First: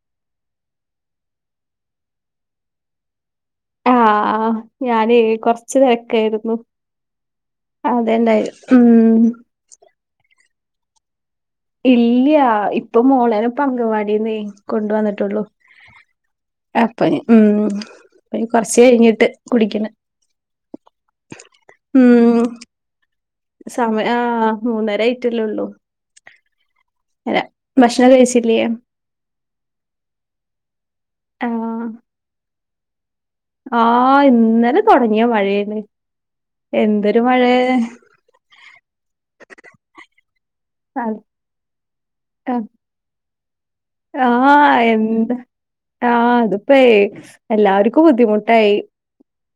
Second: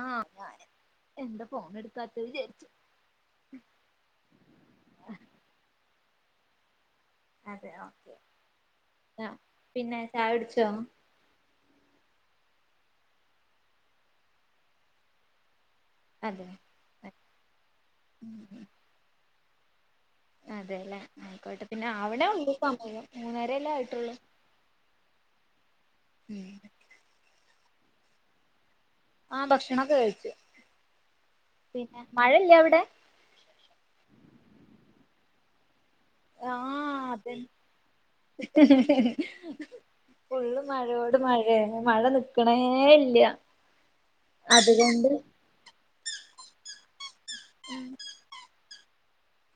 ആഹ ഞാന് എന്താ ഫോൺ എടുക്കാത്തത് വിചാരിച്ചു ആഹ് ഞാന് കൊറച്ചു തിരക്കായിരുന്നു അതെ ഓക്കെ അതെണ്ടായി ഉം ആഹ് പിന്നെ ചായുട്ച്ചോ ഇല്ല ഇപ്പൊ മോളന പങ്കവാടിന്ന് കൊണ്ട് വന്നിട്ടുള്ളൂ അതെ അപ്പ ഉ അ കുറച്ച് കഴിഞ്ഞിട്ട് കുടിക്കണ് അതെലെ ആയിക്കോട്ടെ പിന്നെ അവ്ടെ ഉം ഉണ്ട്പ്പമയം സമയം ആഹ് മൂന്നര ആയിട്ടല്ലേള്ളു ഉം അല്ല ഭക്ഷണം കഴിച്ചില്ലേ ആ ഭക്ഷണൊക്കെ കഴിച്ച് ആഹ് പിന്നെ മഴല്ല അവിടെ ആഹ് ഇന്നലെ തുടങ്ങിയാ മഴേന്ന് ആഹ് എന്തൊരു അതന്നെ മഴയാ ഫുള്ള് മഴയോട് മഴയാണ് മഴ നിക്കണേ ഇല്ല്യ ആഹ എന്താ ആഹ തിപ്പോ എല്ലാർക്കും ബുദ്ധിമുട്ടായി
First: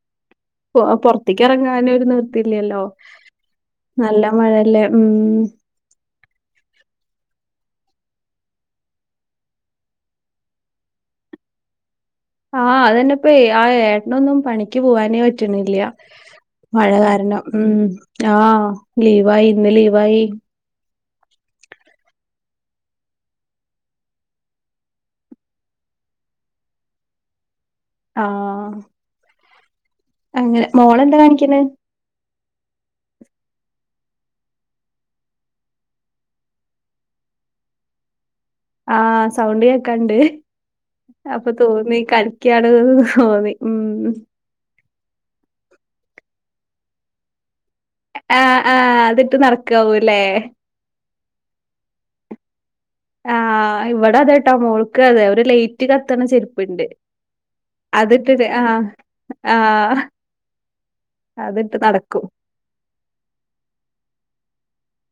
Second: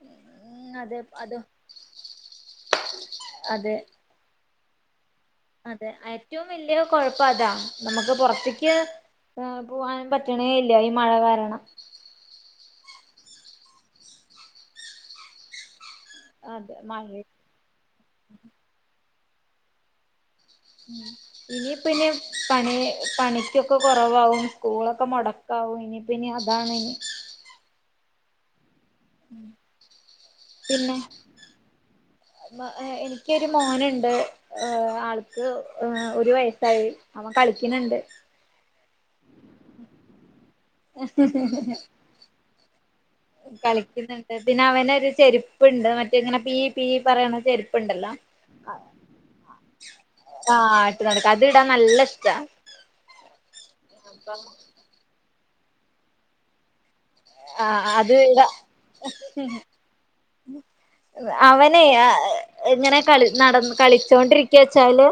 ഉം അതെ അത് പൊറത്തിക്ക് ഇറങ്ങാന് ഒരു നിർത്തിയില്ലല്ലോ അതെ നല്ല മഴല്ലേ ഉം അതെ ഏറ്റവും വലിയ കൊഴപ്പം അതാ നമുക്ക് പൊറത്തിക്ക് ആ പോവാൻ പറ്റണേ ഇല്ല ഈ മഴ കാരണം ആഹ് അതന്നെപ്പൊ ആ ഏട്ടനൊന്നും പണിക്ക് പോവാനേ പറ്റണില്ല മഴ കാരണം ഉം ആഹ് ലീവായി ഇന്ന് ലീവായി ഇനി ഇപ്പൊ ഇനി പണി പണിക്കൊക്കെ കുറവാകും സ്കൂളൊക്കെ മുട കാവു ഇനി പിന്നി അതാണ് ആ അങ്ങനെ മോളെന്താ കാണിക്കണ് മ എനിക്കൊരു മോനുണ്ട് ഏ ആൾക്ക് ഒരു വയസായി അവൻ കളിക്കണ്ണ്ട് ആഹ സൗണ്ട്‌ കേക്കാണ്ട് അപ്പൊ തോന്നി കളിക്കാണ് കളിക്കുന്നുണ്ട് പിന്നെ അവനൊരു ചെരുപ്പുണ്ട് മറ്റ ഇങ്ങനെ പീ പി പറയണ ചെരുപ്പുണ്ടല്ലോ ആഹ് ആഹ് അതിട്ട് നടക്കാവൊല്ലേ ഇട്ട് നടക്ക അത് ഇടാൻ നല്ല ഇഷ്ട ആ ഇവിടെ അതെട്ടാ മോൾക്ക് അതെ ഒരു ലേയ്റ്റ് കത്തണ ചെരുപ്പുണ്ട് ആഹ് അത് ഇടാ അതിട്ടിട്ട് ആഹ് ആഹ് അതിട്ട് അവനെ നടക്കും ആഹ് എങ്ങനെ കളി നട കളിച്ചോണ്ടിരിക്കവെച്ചാല്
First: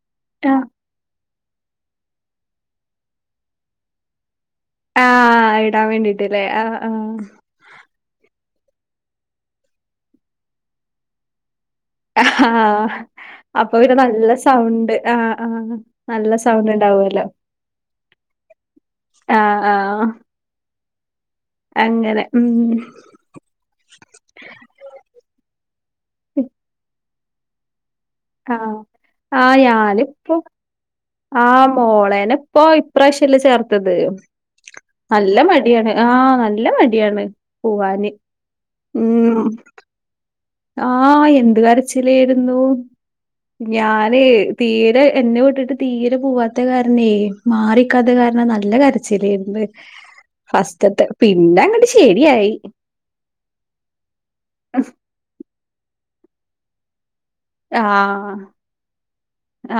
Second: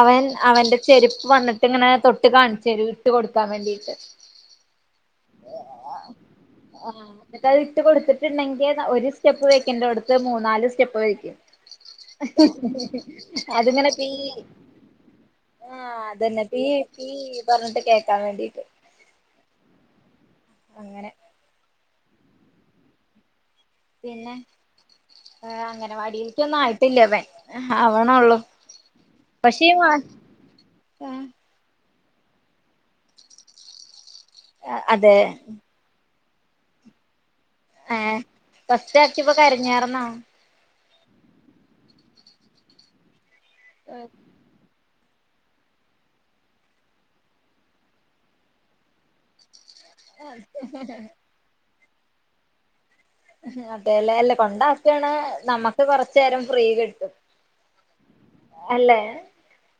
അവൻ ആഹ് അവന്റെ ചെരുപ്പ് വന്നിട്ട ഇങ്ങനെ തൊട്ട് കാണിച്ചെരു ഇട്ട് കൊടുക്കാൻ വേണ്ടിട്ട് ആഹ് ഇടാൻ വേണ്ടിട്ട് ആഹ എന്നിട്ട് അത് ഇട്ട് കൊടുത്തിട്ടുണ്ടെങ്കിൽ ഒരു സ്റ്റെപ്പ് വയ്ക്കണ്ടോടുത്ത് മൂന്നാല് സ്റ്റെപ്പ് വയ്ക്കും ആഹ് അപ്പൊ അത്ങ്ങനെ പിന്നെ പീ നല്ല സൗണ്ട് ആഹ് ആഹ് നല്ല അതന്നെ പീ സൗണ്ട് പീ ഉണ്ടാവുമല്ലോ പറഞ്ഞിട്ട് കേക്കാൻ വേണ്ടീട്ട് ആഹ ആഹ അങ്ങനെ അങ്ങനെ ഉം പിന്നെ ഹെ അങ്ങനവടിൽക്ക ഒന്നും ആയിട്ടില്ല വെ അവണള്ളൂ ആഹ ആയാൽ ഇപ്പൊ താ ആഹ മോളേന ഇപ്പൊ ഇപ്രാവശ്യല്ലേ ചേർത്തത് അതെ നല്ല മടിയാണ് ആഹ് നല്ല മടിയാണ് ഏ പോവാന് ഫസ്റ്റ് ആക്യപ്പോ കരഞ്ഞാർന്നോ ആഹ എന്ത് കരച്ചിലേയിരുന്നു ഞാന് തീരെ എന്നെ വിട്ടിട്ട് തീരെ പോവാത്ത കാരണേ മാറിക്കാത്ത കാരണം നല്ല കരച്ചിലായിരുന്ന് ഫസ്റ്റത്തെ പിന്നങ്ങട്ട് ശരിയായി അതെ ലെ അല്ല കൊണ്ടാക്കാണ് നമ്മക്ക് കൊറച്ചെരം ഫ്രീ കിട്ടും ആഹ അല്ലേ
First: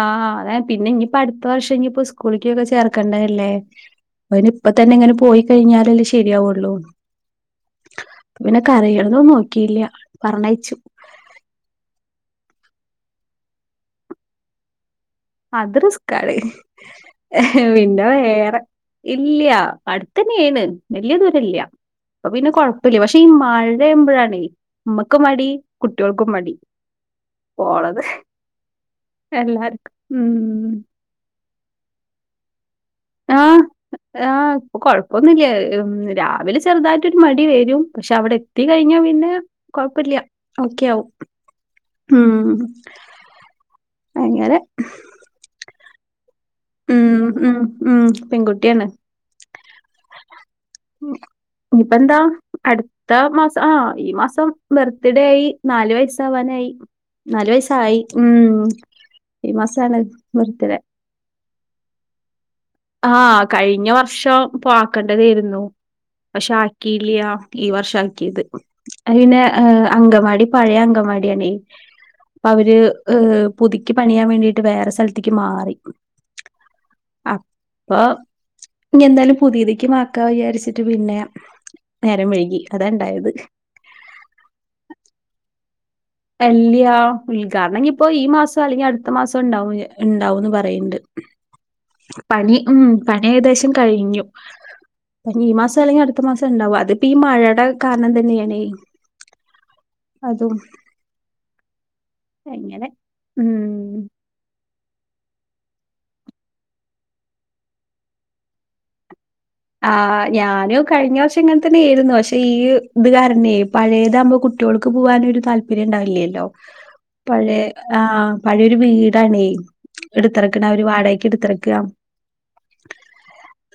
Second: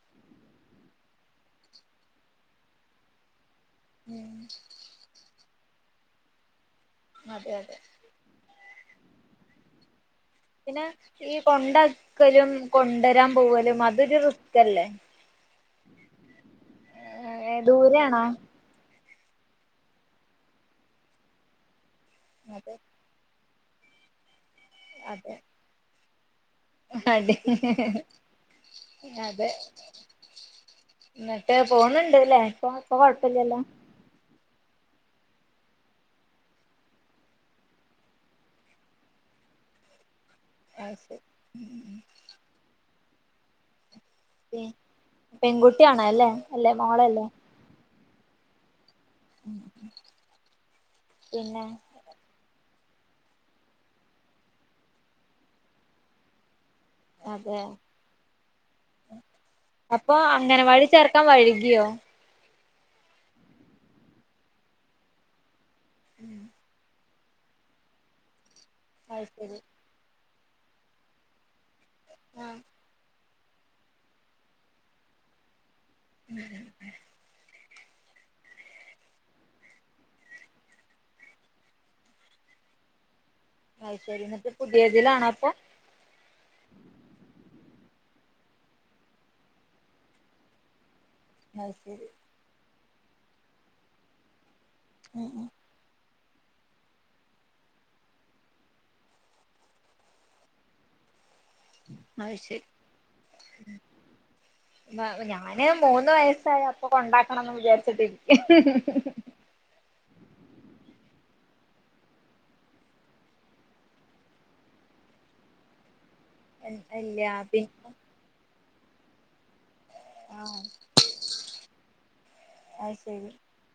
ആഹ് അത് പിന്നെ ഇഞ്ഞിപ്പോ അടുത്ത വർഷം ഇഞ്ഞിപ്പോ സ്കൂളിക്കൊക്കെ ചേർക്കേണ്ടല്ലേ അയിന് ഇപ്പ തന്നെ ഇങ്ങനെ പോയി കഴിഞ്ഞാലല്ലേ ശരിയാവുള്ളൂ അതെ അതെ പിന്നെ കരയണത് നോക്കിയില്ല പറഞ്ഞയച്ചു പിന്നെ ഈ കൊണ്ടാക്കലും കൊണ്ടരാൻ പോവലും അതൊരു റിസ്ക് അല്ലേ അത് റിസ്ക്കാണ് ഏ പിന്നെ ദൂരെയാണോ വേറെ ഇല്ല അടുത്തന്നെആണ് വല്യ ദൂരല്ല അപ്പ പിന്നെ അതെ കൊഴപ്പില്ല പക്ഷെ ഈ മഴയാമ്പോഴാണ് ഉമ്മക്ക് മടി കുട്ട്യോൾക്കും മടി ആടി പോണത് അതെ എല്ലാർക്കും ഉം ന്നിട്ട് പോന്നുണ്ട്ല്ലേ ഇപ്പൊ ഇപ്പൊ കൊഴപ്പല്ലല്ലോ? ആഹ് ആഹ് ഇപ്പൊ കൊഴപ്പൊന്നില്ല രാവിലെ ചെറുതായിട്ടൊരു മടി വരും പക്ഷെ അവിടെ എത്തി കഴിഞ്ഞാ പിന്നെ കൊഴപ്പില്ല ഓക്കെ അത് ആവും ശരി ഉം അങ്ങനെ പെൺകുട്ടിയാണ അല്ലേ അല്ലെ ഉം മോളെല്ലേ ഉം ഉ പെൺകുട്ടിയാണ് പിന്നെ എന്താ പഠിത് അട്ത്ത മാസം ആഹ ഈ മാസം ബർത്ത്ഡേ ആയി നാലു വയസ ആവാനായി നാല് അതെ വയസായി ഉം ഈ മാസാണ് ബർതിഡേ ക്ക വഴുകിയോ ആഹ കഴിഞ്ഞ വർഷം ആക്കണ്ടതായിരുന്നു പക്ഷെ ആക്കി ഇല്ലയാ ഇ വർഷക്കിയത് അ അത് പിന്നെ ശരി ഹ് അങ്കവാടി പഴയ അങ്കവാടിയണേ ആഹ് അവര് ഏഹ് പുതുക്കി പണിയാൻ വേണ്ടിട്ട് വേറെ സ്ഥലത്തേക്ക് മാറി അപ്പൊ ഇനി എന്തായാലും പുതിയതിക്ക് മാക്കാ വിചാരിച്ചിട്ട് പിന്നെ നേരം വൈകി അതാ ഇണ്ടായത് അത് ശരി എന്നിട്ട് പുതിയതിലാണോ അപ്പൊ അല്ല്യ ഉദ്ഘാടനം ഞ് ഇപ്പോ ഈ മാസം അല്ലെങ്കിൽ അടുത്ത മാസം ഉണ്ടാവും ഉണ്ടാവുന്ന് പറയ്‌ണ്ട് അത് ശരി പണി ഉം പണി ഏകദേശം കഴിഞ്ഞു ഉം പനി ഉം ഈ മാസം അല്ലെങ്കിൽ അടുത്ത മാസം ഇണ്ടാവ അതിപ്പോ ഈ മഴടെ കാരണം തന്നെയാണെ അതും അത് ശരി അങ്ങനെ ഉം അപ്പോ ഞാന് മൂന്ന് വയസ്സായ അപ്പൊ കൊണ്ടാക്കണംന്ന് വിചാരിച്ചിട്ടിരിക്ക ആ് ഞാനും കഴിഞ്ഞ വർഷം ഇങ്ങനെ തന്നെ ആയിരുന്നു പക്ഷെ ഈ ഇത് കാരണെ പഴയതാമ്പോ കുട്ട്യോൾക്ക് പോവാനൊരു താല്പര്യണ്ടാവില്ലല്ലോ? ഇല്ല പഴയ പിന്നെ ആ പഴയൊരു വീടാണേ ആഹ് എടുത്തിറക്കണ് അവര് വാടകയ്ക്ക് എടുത്തിറ്ക്കാ അയ് ശരി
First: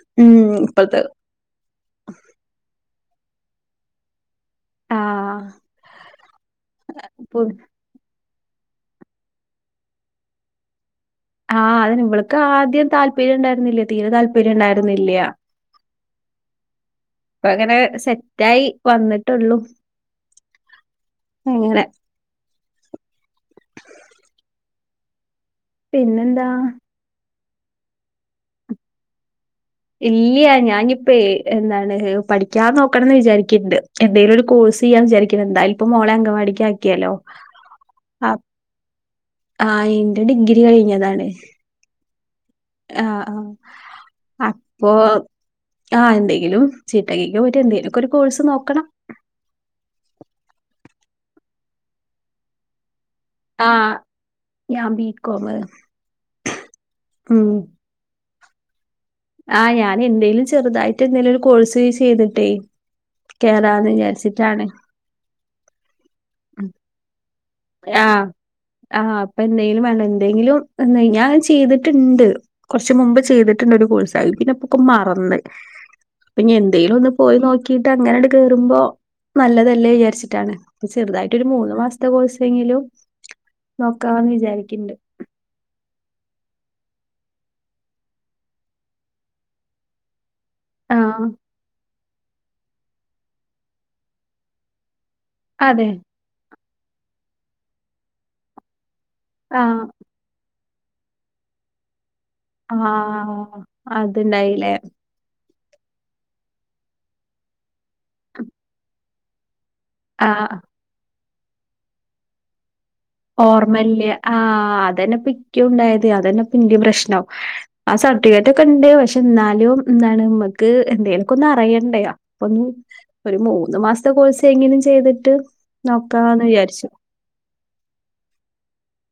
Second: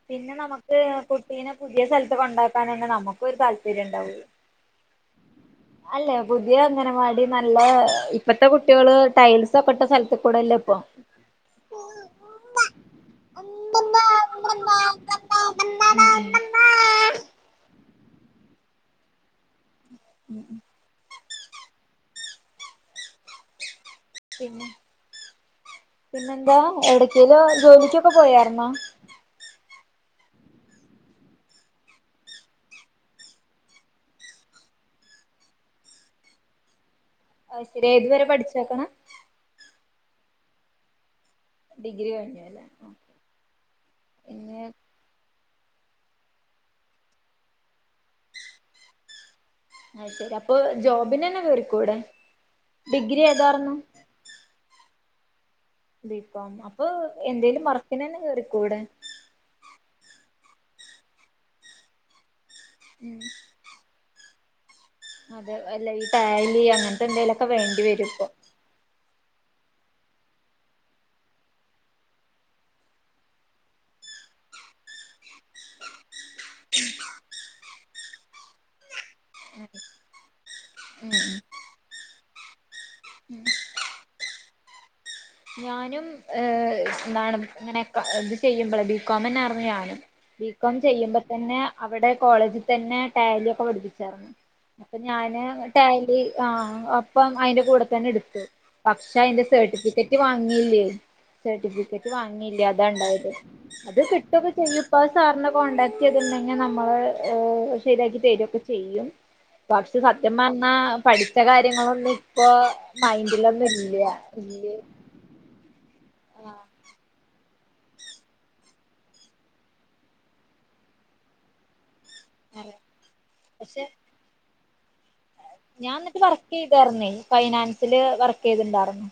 പിന്നെ നമുക്ക് ഇപ്പഴത്തെ നെ പുതിയ സ്ഥലത്ത് കൊണ്ടാക്കാൻ തന്നെ നമുക്കൊ ഒരു താല്പര്യം ഉണ്ടാവൂ ആഹ് അല്ലെ പുതിയ അങ്ങനെവാടി പു നല്ല ഇപ്പത്തെ കുട്ടികള് ടൈൽസ് ഒക്കെട്ട സ്ഥലത്ത് കൂടെല്ലേ ഇപ്പൊ ആഹ് അതന്നെ ഇവൾക്ക് ആദ്യം താല്പര്യം ഉണ്ടായിരുന്നില്ല തീരെ ഉം താല്പര്യം ഉണ്ടായിരുന്നില്ല്യ ഉം ഇപ്പ ങ്ങനെ സെറ്റായി വന്നിട്ടൊള്ളു [inaudible] അങ്ങനെ പിന്നെന്താ ഏടക്കേലും ജോലിക്കൊക്കെ പോയാരുന്നാ ഇല്ല്യ ഞാനിപ്പേ എന്താണ് പഠിക്കാ നോക്കണംന്ന് വിചാരിക്കണ്ട് എന്തേലും ഒരു കോഴ്സ് ചെയ്യാ വിചാരിക്കുന്നു എന്തായാലും ഇപ്പൊ മോളെ അങ്കവാടിക്ക് ആക്കിയല്ലോ അയ്ശരി ഏതുവരെ ആഹ് പഠിച്ചേക്കണ ആഹ് ഇന്റെ ഡിഗ്രി കഴിഞ്ഞതാണ് ഡിഗ്രി കഴിഞ്ഞു അല്ലേ ആഹ് ആഹ് പിന്നെ പോ ആഹ് എന്തെങ്കിലും ചിട്ടക്കക്ക് ഒരു എന്തേലും ഒക്കെ ഒരു കോഴ്സ് നോക്കണം. അത് ശരി അപ്പൊ ജോബിനന്നെ കേറിക്കൂടെ ഡിഗ്രി ഏതാർന്നു ആഹ് ഞാൻ ബീക്കോമ് ബീകോംഅപ്പൊ എന്തേലും വർക്കിനെന്നെ കേറിക്കൂടെ ആ ഞാന എന്തേലും ചെറുതായിട്ട് എന്തേലും ഒരു കോഴ്സ് ചെയ്തിട്ടേ ഉം കേറാന്ന് വിചാരിച്ചിട്ടാണ് അതെ അല്ല ഈ തായലി അങ്ങനത്തെ എന്തെങ്കലുംക്കെ വേണ്ടി വരും ആഹ് ഇപ്പൊ ആഹ് അപ്പൊ എന്തെങ്കിലും വേണ്ട എന്തെങ്കിലും എ ഞാൻ ചെയ്തിട്ടുണ്ട് കുറച്ച മുമ്പ് ചെയ്തിട്ടുണ്ട ഒരു കോഴസ് അഹ് പിന്നെപ്പൊക്കെ മറന്ന് അപ്പഞ്ഞി എന്തേലു ഒന്ന് പോയിനോക്കിട്ട് അങ്ങനെട് കേറുമ്പോ നല്ലതല്ലേ വിചാരിച്ചിട്ടാണ് പ്പ ഉം ചെറുതായിട്ട് ഉം ഒരു മൂന്നു മാസത്തെ കോഴ്സ് എന്തെങ്കിലും നോക്കാമെന്ന് വിചാരിക്കുണ്ട്. ഞാനും ഏഹ് എന്താണ് ഇങ്ങനൊക്കെ ഇത് ചെയ്യുമ്പോഴേ ബി കോം തന്നെയായിരുന്നു ഞാനും. ബികോം ചെയ്യുമ്പോ ആഹ് തന്നെ അവിടെ കോളേജിൽ തന്നെ റ്റാലിയൊക്കെ പഠിപ്പിച്ചാരുന്നു അപ്പൊ ഞാന് അതെ ടാലി ആഹ് ഒപ്പം അയിന്റെ കൂടെ തന്നെ എടുത്തു. പക്ഷെ അതയിന്റെ ആഹ് സെർട്ടിഫിക്കറ്റ് വാങ്ങിയില്ലേയ് സർട്ടിഫിക്കറ്റ് വാങ്ങില്ലേ, അതാണ്ടായത് ആഹ് അത് കിട്ടൊക്കെ അതുണ്ടായില്ലേ ചെയ്യും ഇപ്പൊ. സാറിനെ കോണ്ടാക്ട് ചെയ്തിട്ടുണ്ടെങ്കി നമ്മള് ശരിയാക്കി തരുവൊക്കെ ചെയ്യും പക്ഷെ സത്യം ആഹ് പറഞ്ഞാ പഠിച്ച കാര്യങ്ങളൊന്നും ഇപ്പൊ മൈൻഡിലൊന്നും ഇല്ല ഓർമ്മയില്ല്യ ആ ഇല്ല അതന്നെപ്പിക്കും ഉണ്ടായത് അതന്നെപ്പിന്റെയും പ്രശ്നം ആ സർട്ടിഫിക്കറ്റ് ഒക്കെണ്ട് പക്ഷെ ന്നാലും എന്താണ് മ്മക്ക് എന്തേലൊക്കെ ഒന്ന് അറിയണ്ടേയോ ഒന്നിൽ ഒരു മൂന്ന് പക്ഷെ മാസത്തെ കോഴ്സ് എങ്കിലും ചെയ്തിട്ട്. ഞാൻ എന്നിട്ട് നോക്കാന്ന് വർക്ക് വിചാരിച്ചു. ചെയ്തായിരുന്നേ ഫൈനാൻസില് വർക്ക് ചെയ്തിണ്ടായിരുന്നു.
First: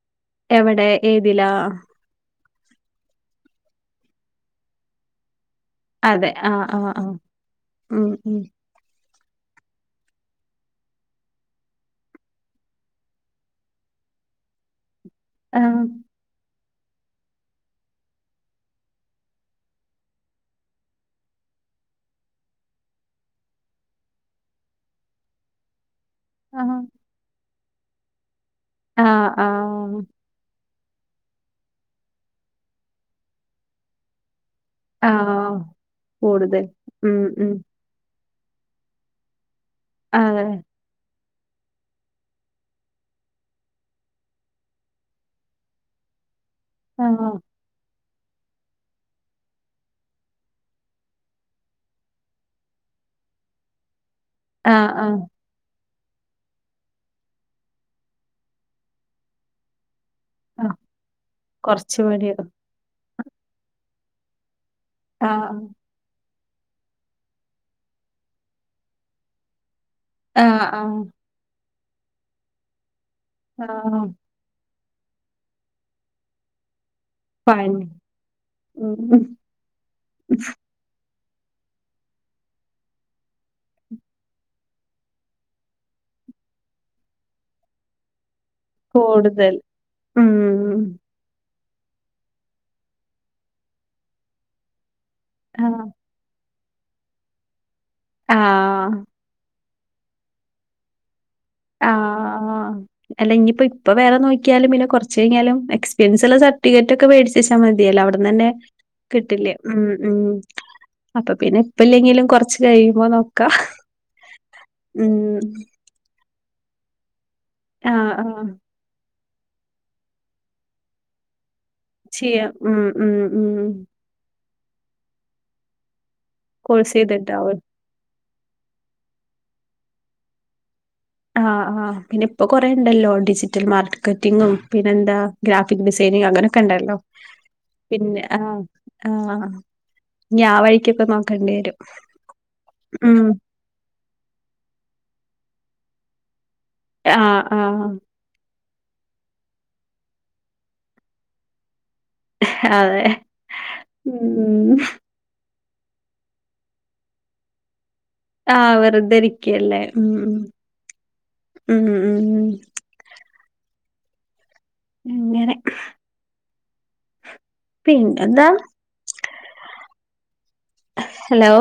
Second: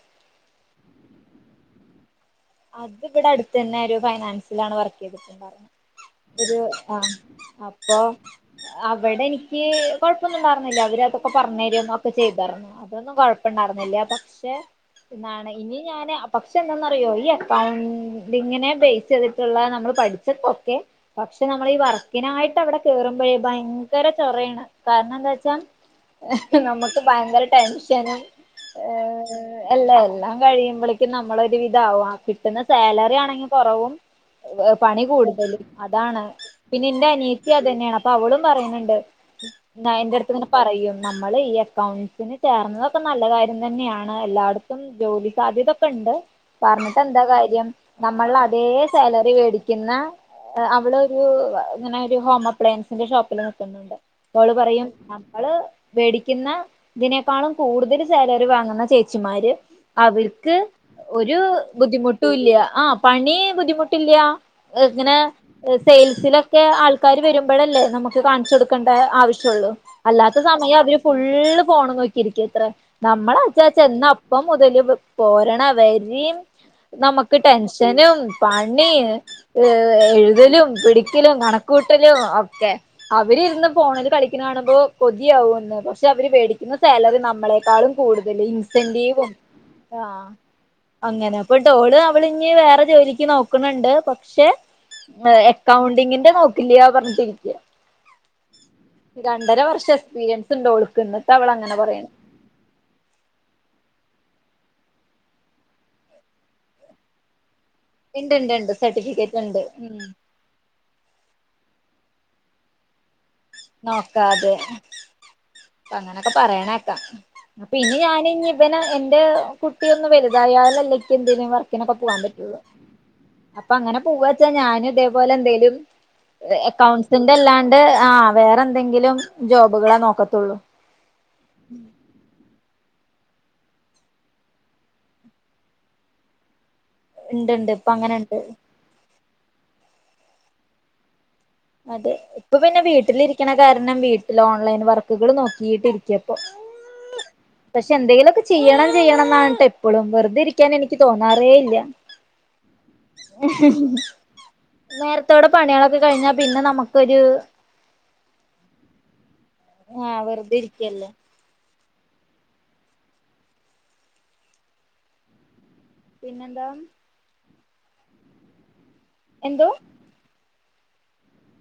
എവടെ ഏതിലാ അത് ബ്ടെ അടുത്തന്നെ ഒരു ഫൈനാൻസിലാണ് വർക്ക് ചെയ്തിട്ടുണ്ടാരുന്നത് അതെ ഒരു ആഹ് ആഹ് ആ ആഹ് അപ്പൊ ഉം ഉം അവടെനിക്ക് കൊഴപ്പൊന്നും ഉണ്ടാർന്നില്ല അവര് അതൊക്കെ പറഞ്ഞു തരിയേം ഒക്കെ ചെയ്താർന്നു അതൊന്നും കൊഴപ്പമുണ്ടായിരുന്നില്ല, പക്ഷെ എന്താണ് ഇനി ആഹ് ഞാന് പക്ഷെ എന്നാന്നറിയോ ഈ. കൗൺ ഡിങ്ങിനെ ബേസ് ചെയ്തിട്ടുള്ള നമ്മള് പഠിച്ചത് ഒക്കെ പക്ഷെ നമ്മൾ ഈ വർക്കിനായിട്ട് അവ്ടെ കേറുമ്പോയേക്കും ഭയങ്കര ചൊറേണ്. കാരണം എന്താ വെച്ചാ ആഹ് നമുക്ക് ഭയങ്കര ടെൻഷനും ആഹ് ഏഹ് ആഹ് എല്ലല്ല കഴിയുമ്പോഴേക്കും നമ്മളൊരു വിധാവും ആ കിട്ടുന്ന സാലറിയാണെങ്കി കുറവും പണി ആഹ് കൂടുതലും അതാണ് കൂടുതൽ പിന്നെ എന്റെ ഉം അനിയത്തി ഉം അത് തന്നെയാണ്, അപ്പൊ അവളും പറയുന്നുണ്ട്. ന്നയന്റെട്ത്ത് അതെ നിന്ന് പറയും നമ്മള് ഈ അക്കൗണ്ട്സിന് ചേർന്നതൊക്കെ നല്ല കാര്യം തന്നെയാണ് എല്ലായിടത്തും ജോലി സാധ്യതൊക്കെ ഉണ്ട് പറഞ്ഞിട്ട് എന്താ ആഹ് കാര്യം നമ്മളെ അതേ സാലറി മേടിക്കുന്ന. അവ്ളൊരു ഇങ്ങനെ ഒരു ഹോം അപ്ലയൻസിന്റെ ഷോപ്പിൽ നിക്ക്ന്ന്ണ്ട്. അപ്പോള് പറയും ആഹ് ആഹ് നമ്മള് വേടിക്കുന്ന ഇതിനേക്കാളും കൂടുതൽ സാലറി വാങ്ങുന്ന ചേച്ചിമാര് അവർ ക്ക് ആഹ് ഒരു കൊറച്ച് മടിയാ ബുദ്ധിമുട്ടുമില്ല, ആഹ് പണി ബുദ്ധിമുട്ടില്ല്യ. എങ്ങനെ ആഹ് [unintelligible] സെയിൽസിലൊക്കെ ആൾക്കാര് വരുമ്പോഴല്ലേ നമുക്ക് കാണിച്ചു കൊടുക്കേണ്ട ആവശ്യമുള്ളു അല്ലാത്ത ആഹ് സമയം അവര് ആഹ് ഫുള്ള് ഫോണ് നോക്കിയിരിക്കത്രേ നമ്മളാച്ച ആഹ് ചെന്ന ഇപ്പം മുതല് പോരണ വെരിം നമുക്ക് പണി ടെൻഷനും, പണിം ഉം ഏ എഴുതലും, പിടിക്കലും, കണക്കൂട്ടലും ഒക്കെ അവരിരുന്ന് ഫോണിൽ കളിക്കുന്ന കാണുമ്പോൾ കൊതിയാവുന്ന് പക്ഷെ അവര് മേടിക്കുന്ന സാലറി നമ്മളെക്കാളും കൂടുതല് ഇൻസെന്റീവും കൂടുതൽ ആഹ്. ഉം. അങ്ങനെ അപ്പൊ ഡോള് അവള് ഇനി വേറെ ജോലിക്ക് നോക്കുന്നുണ്ട് പക്ഷെ. ആഹ്. അക്കൗണ്ടിങ്ങിന്റെ നോക്കില്ല്യ പറഞ്ഞിട്ടിരിക്ക്യ ആഹ് രണ്ടര വർഷം എക്സ്പീരിയൻസ് ഒണ്ട് ഓൾക്ക് ഇന്ന് എന്നിട്ട് അവൾ അങ്ങനെ പറയണേ. അല്ലെങ്കിൽ ഇനിയിപ്പോ ഇപ്പം വേറെ നോക്കിയാലും പിന്നെ കൊറച്ചു കഴിഞ്ഞാലും എക്സ്പീരിയൻസ് ഉള്ള സർട്ടിഫിക്കറ്റ് ഒക്കെ മേടിച്ച്. വെച്ചാമതിയല്ലോ അവിടുന്ന് ഇണ്ട് തന്നെ ഇണ്ട് ഇണ്ട് സർട്ടിഫിക്കറ്റ് കിട്ടില്ലേ ഉണ്ട് ഉം ഉം. അപ്പൊ പിന്നെ ഇപ്പല്ലെങ്കിലും കൊറച്ച് കഴിയുമ്പോ നോക്ക് ക്കാ നോക്കാതെ ഉം അങ്ങനൊക്കെ പറയണ കേക്കാം. പ്പിനി ഇനി ആഹ് ഞാന് ആഹ് ഇവന് എന്റെ കുട്ടിയൊന്ന് വലുതായാലല്ലേ എനിക്ക് എന്തേലും വർക്കിനൊക്കെ പോകാൻ ചെയ്യാം പറ്റൂള്ളു, ഉം ഉം ഉം അപ്പൊ അങ്ങനെ. പൂവാച്ചാ ഞാനും ഇതേപോലെ എന്തേലും കോഴ്സ് എക്കൗണ്ട്സിന്റെ ചെയ്തിട്ടാവും അല്ലാണ്ട് ഒണ്ട് ആഹ് വേറെ എന്തെങ്കിലും ജോബുകളെ നോക്കത്തുള്ളൂ. ആഹ് ആഹ് പിന്നെ ഇപ്പൊ കൊറെേുണ്ടല്ലോ ഡിജിറ്റൽ മാർക്കറ്റിങ്ങും പിന്നെ എന്താ ഗ്രാഫിക് ഡിസൈനിംങ് അങ്ങനൊക്കെ ഉണ്ടല്ലോ ഇണ്ട് ഇണ്ട് ഇപ്പ അങ്ങനെ പിന്നെ ഇണ്ട് ആഹ് ആഹ് ഇനി ആഹ് വഴിക്ക് ഇപ്പ നോക്കേണ്ടി വരും അതെ ഇപ്പൊ പിന്നെ ഉം. വീട്ടിലിരിക്കണ കാരണം വീട്ടില് ഓൺലൈൻ വർക്കുകൾ നോക്കിയിട്ടി ഇരിക്ക ആഹ് ആഹ്. പക്ഷെ എന്തെങ്കിലും ഒക്കെ ചെയ്യണം ചെയ്യണം എന്നിട്ട് എപ്പഴും വെറുതെ ഇരിക്കാൻ എനിക്ക് തോന്നാറേ ഇല്ല അതെ. [unintelligible] ഉം. ത്തടെ പണികളൊക്കെ കഴിഞ്ഞാ പിന്നെ നമുക്കൊരു ആഹ് വെറുധരിക്കുകല്ലേ ഉം ആ വെറുതെ ഇരിക്കല്ലേ ഉം ഉം ഉം ഉം അങ്ങനെ പിന്നെന്താ? പിന്നെ എന്താ എന്തോ ഹലോ